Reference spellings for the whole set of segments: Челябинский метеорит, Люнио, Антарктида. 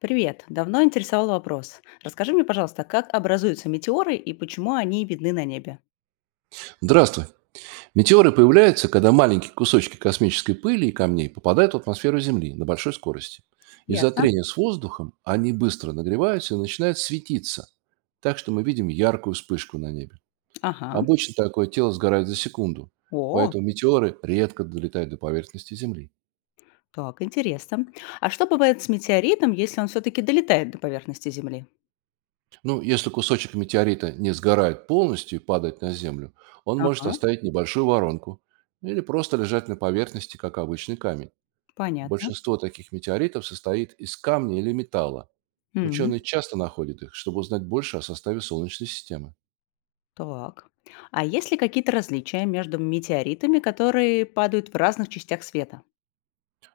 Привет! Давно интересовал вопрос. Расскажи мне, пожалуйста, как образуются метеоры и почему они видны на небе? Здравствуй. Метеоры появляются, когда маленькие кусочки космической пыли и камней попадают в атмосферу Земли на большой скорости. Из-за Ясно. трения с воздухом они быстро нагреваются и начинают светиться, так что мы видим яркую вспышку на небе. Ага. Обычно такое тело сгорает за секунду, О, поэтому метеоры редко долетают до поверхности Земли. так, интересно. А что бывает с метеоритом, если он все-таки долетает до поверхности Земли? Ну, если кусочек метеорита не сгорает полностью и падает на Землю, он может Ага, оставить небольшую воронку или просто лежать на поверхности, как обычный камень. понятно. Большинство таких метеоритов состоит из камня или металла. Мгм. Ученые часто находят их, чтобы узнать больше о составе Солнечной системы. Так. А есть ли какие-то различия между метеоритами, которые падают в разных частях света?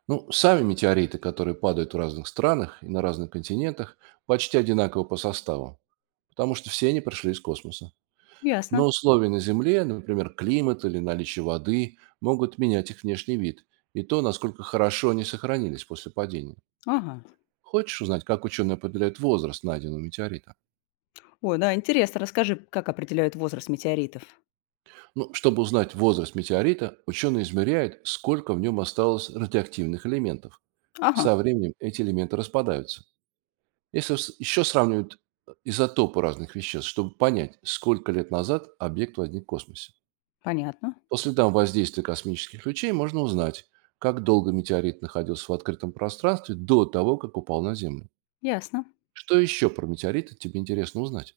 Ну, сами метеориты, которые падают в разных странах и на разных континентах, почти одинаковы по составу, потому что все они пришли из космоса. Ясно. Но условия на Земле, например, климат или наличие воды, могут менять их внешний вид и то, насколько хорошо они сохранились после падения. Ага. Хочешь узнать, как ученые определяют возраст найденного метеорита? Ой, да, интересно. Расскажи, как определяют возраст метеоритов. Ну, чтобы узнать возраст метеорита, ученые измеряют, сколько в нем осталось радиоактивных элементов. Ага, Со временем эти элементы распадаются. Если с- Еще сравнивают изотопы разных веществ, чтобы понять, сколько лет назад объект возник в космосе. понятно. По следам воздействия космических лучей можно узнать, как долго метеорит находился в открытом пространстве до того, как упал на Землю. Ясно. Что еще про метеориты тебе интересно узнать?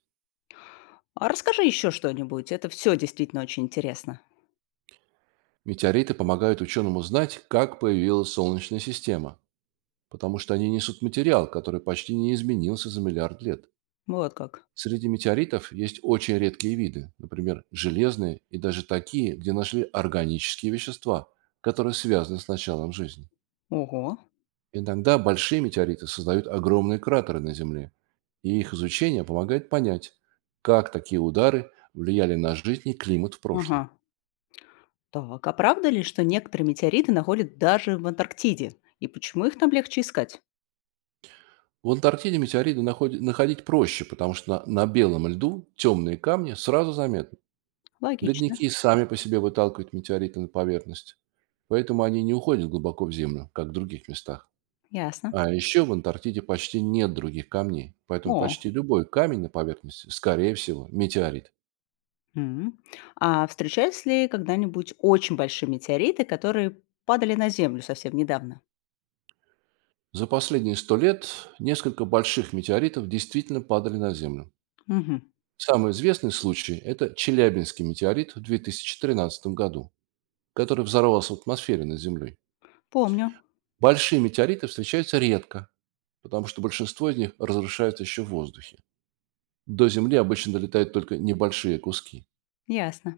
А расскажи еще что-нибудь. Это все действительно очень интересно. Метеориты помогают ученому знать, как появилась Солнечная система, потому что они несут материал, который почти не изменился за 1 миллиард лет. Вот как. Среди метеоритов есть очень редкие виды, например, железные и даже такие, где нашли органические вещества, которые связаны с началом жизни. Ого. Иногда большие метеориты создают огромные кратеры на Земле, и их изучение помогает понять, как такие удары влияли на жизнь и климат в Ага. прошлом. Так, а правда ли, что некоторые метеориты находят даже в Антарктиде? И почему их там легче искать? В Антарктиде метеориты находить проще, потому что на белом льду темные камни сразу заметны. Логично. Ледники сами по себе выталкивают метеориты на поверхность, поэтому они не уходят глубоко в землю, как в других местах. Ясно. А еще в Антарктиде почти нет других камней, поэтому О. почти любой камень на поверхности, скорее всего, метеорит. М. А встречались ли когда-нибудь очень большие метеориты, которые падали на Землю совсем недавно? За последние 100 лет несколько больших метеоритов действительно падали на Землю. Мгм. Самый известный случай — это Челябинский метеорит в 2013 году, который взорвался в атмосфере над Землей. Помню. Большие метеориты встречаются редко, потому что большинство из них разрушаются еще в воздухе. До Земли обычно долетают только небольшие куски. Ясно.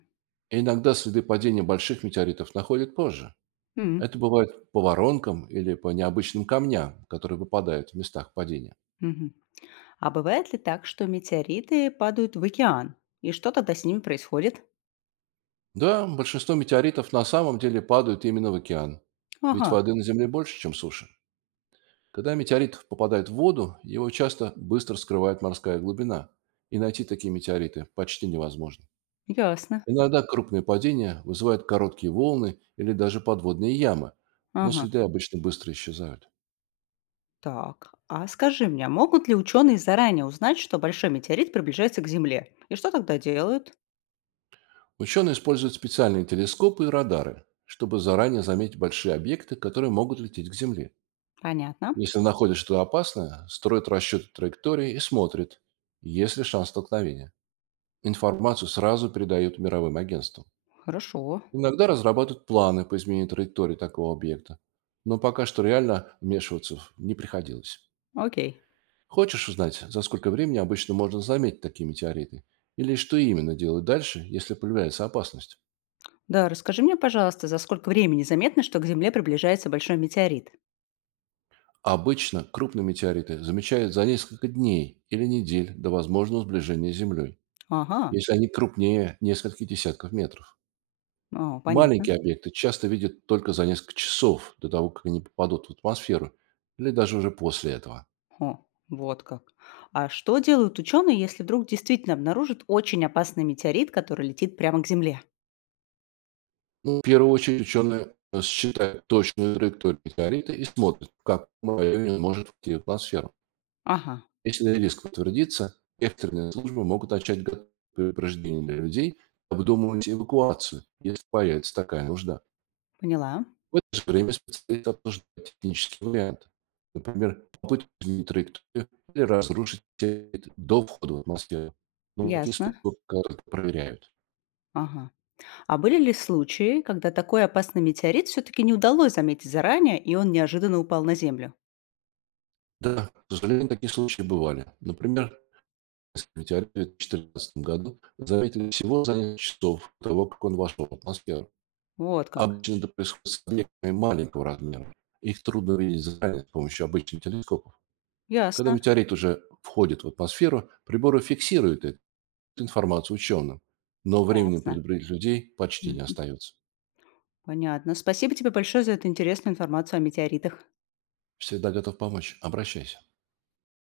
Иногда следы падения больших метеоритов находят позже. М. Это бывает по воронкам или по необычным камням, которые выпадают в местах падения. Мгм. А бывает ли так, что метеориты падают в океан? И что тогда с ними происходит? Да, большинство метеоритов на самом деле падают именно в океан. Ведь Ага. воды на Земле больше, чем суши. Когда метеорит попадает в воду, его часто быстро скрывает морская глубина. И найти такие метеориты почти невозможно. Ясно. Иногда крупные падения вызывают короткие волны или даже подводные ямы, но Ага, следы обычно быстро исчезают. так. А скажи мне, а могут ли ученые заранее узнать, что большой метеорит приближается к Земле? И что тогда делают? Ученые используют специальные телескопы и радары, чтобы заранее заметить большие объекты, которые могут лететь к Земле. Понятно. Если находят что-то опасное, строят расчеты траектории и смотрят, есть ли шанс столкновения. Информацию сразу передают мировым агентствам. Хорошо. Иногда разрабатывают планы по изменению траектории такого объекта, но пока что реально вмешиваться не приходилось. Окей. Хочешь узнать, за сколько времени обычно можно заметить такие метеориты? Или что именно делать дальше, если появляется опасность? Да, расскажи мне, пожалуйста, за сколько времени заметно, что к Земле приближается большой метеорит? Обычно крупные метеориты замечают за несколько дней или недель до возможного сближения с Землей, Ага. если они крупнее нескольких десятков метров. О, понятно. Маленькие объекты часто видят только за несколько часов до того, как они попадут в атмосферу, или даже уже после этого. О, вот как. А что делают ученые, если вдруг действительно обнаружат очень опасный метеорит, который летит прямо к Земле? Ну, в первую очередь ученые считают точную траекторию метеорита и смотрят, как в каком районе он может войти в атмосферу. Ага, Если риск подтвердится, экстренные службы могут начать готовить предупреждения для людей, обдумывать эвакуацию, если появится такая нужда. поняла. В это же время специалисты обсуждают технические варианты. Например, попытку изменить траекторию или разрушить сеть до входа в атмосферу. Но такие Ясно. способы пока только проверяют. Ага. А были ли случаи, когда такой опасный метеорит все-таки не удалось заметить заранее, и он неожиданно упал на Землю? Да, к сожалению, такие случаи бывали. Например, метеорит в 2014 году заметили всего за несколько часов до того, как он вошел в атмосферу. Вот как. Обычно это происходит с объектами маленького размера. Их трудно видеть заранее с помощью обычных телескопов. Когда Ясно, метеорит уже входит в атмосферу, приборы фиксируют эту информацию ученым, но времени ясно. предупредить людей почти не Мгм. остается. Понятно. Спасибо тебе большое за эту интересную информацию о метеоритах. Всегда готов помочь. Обращайся.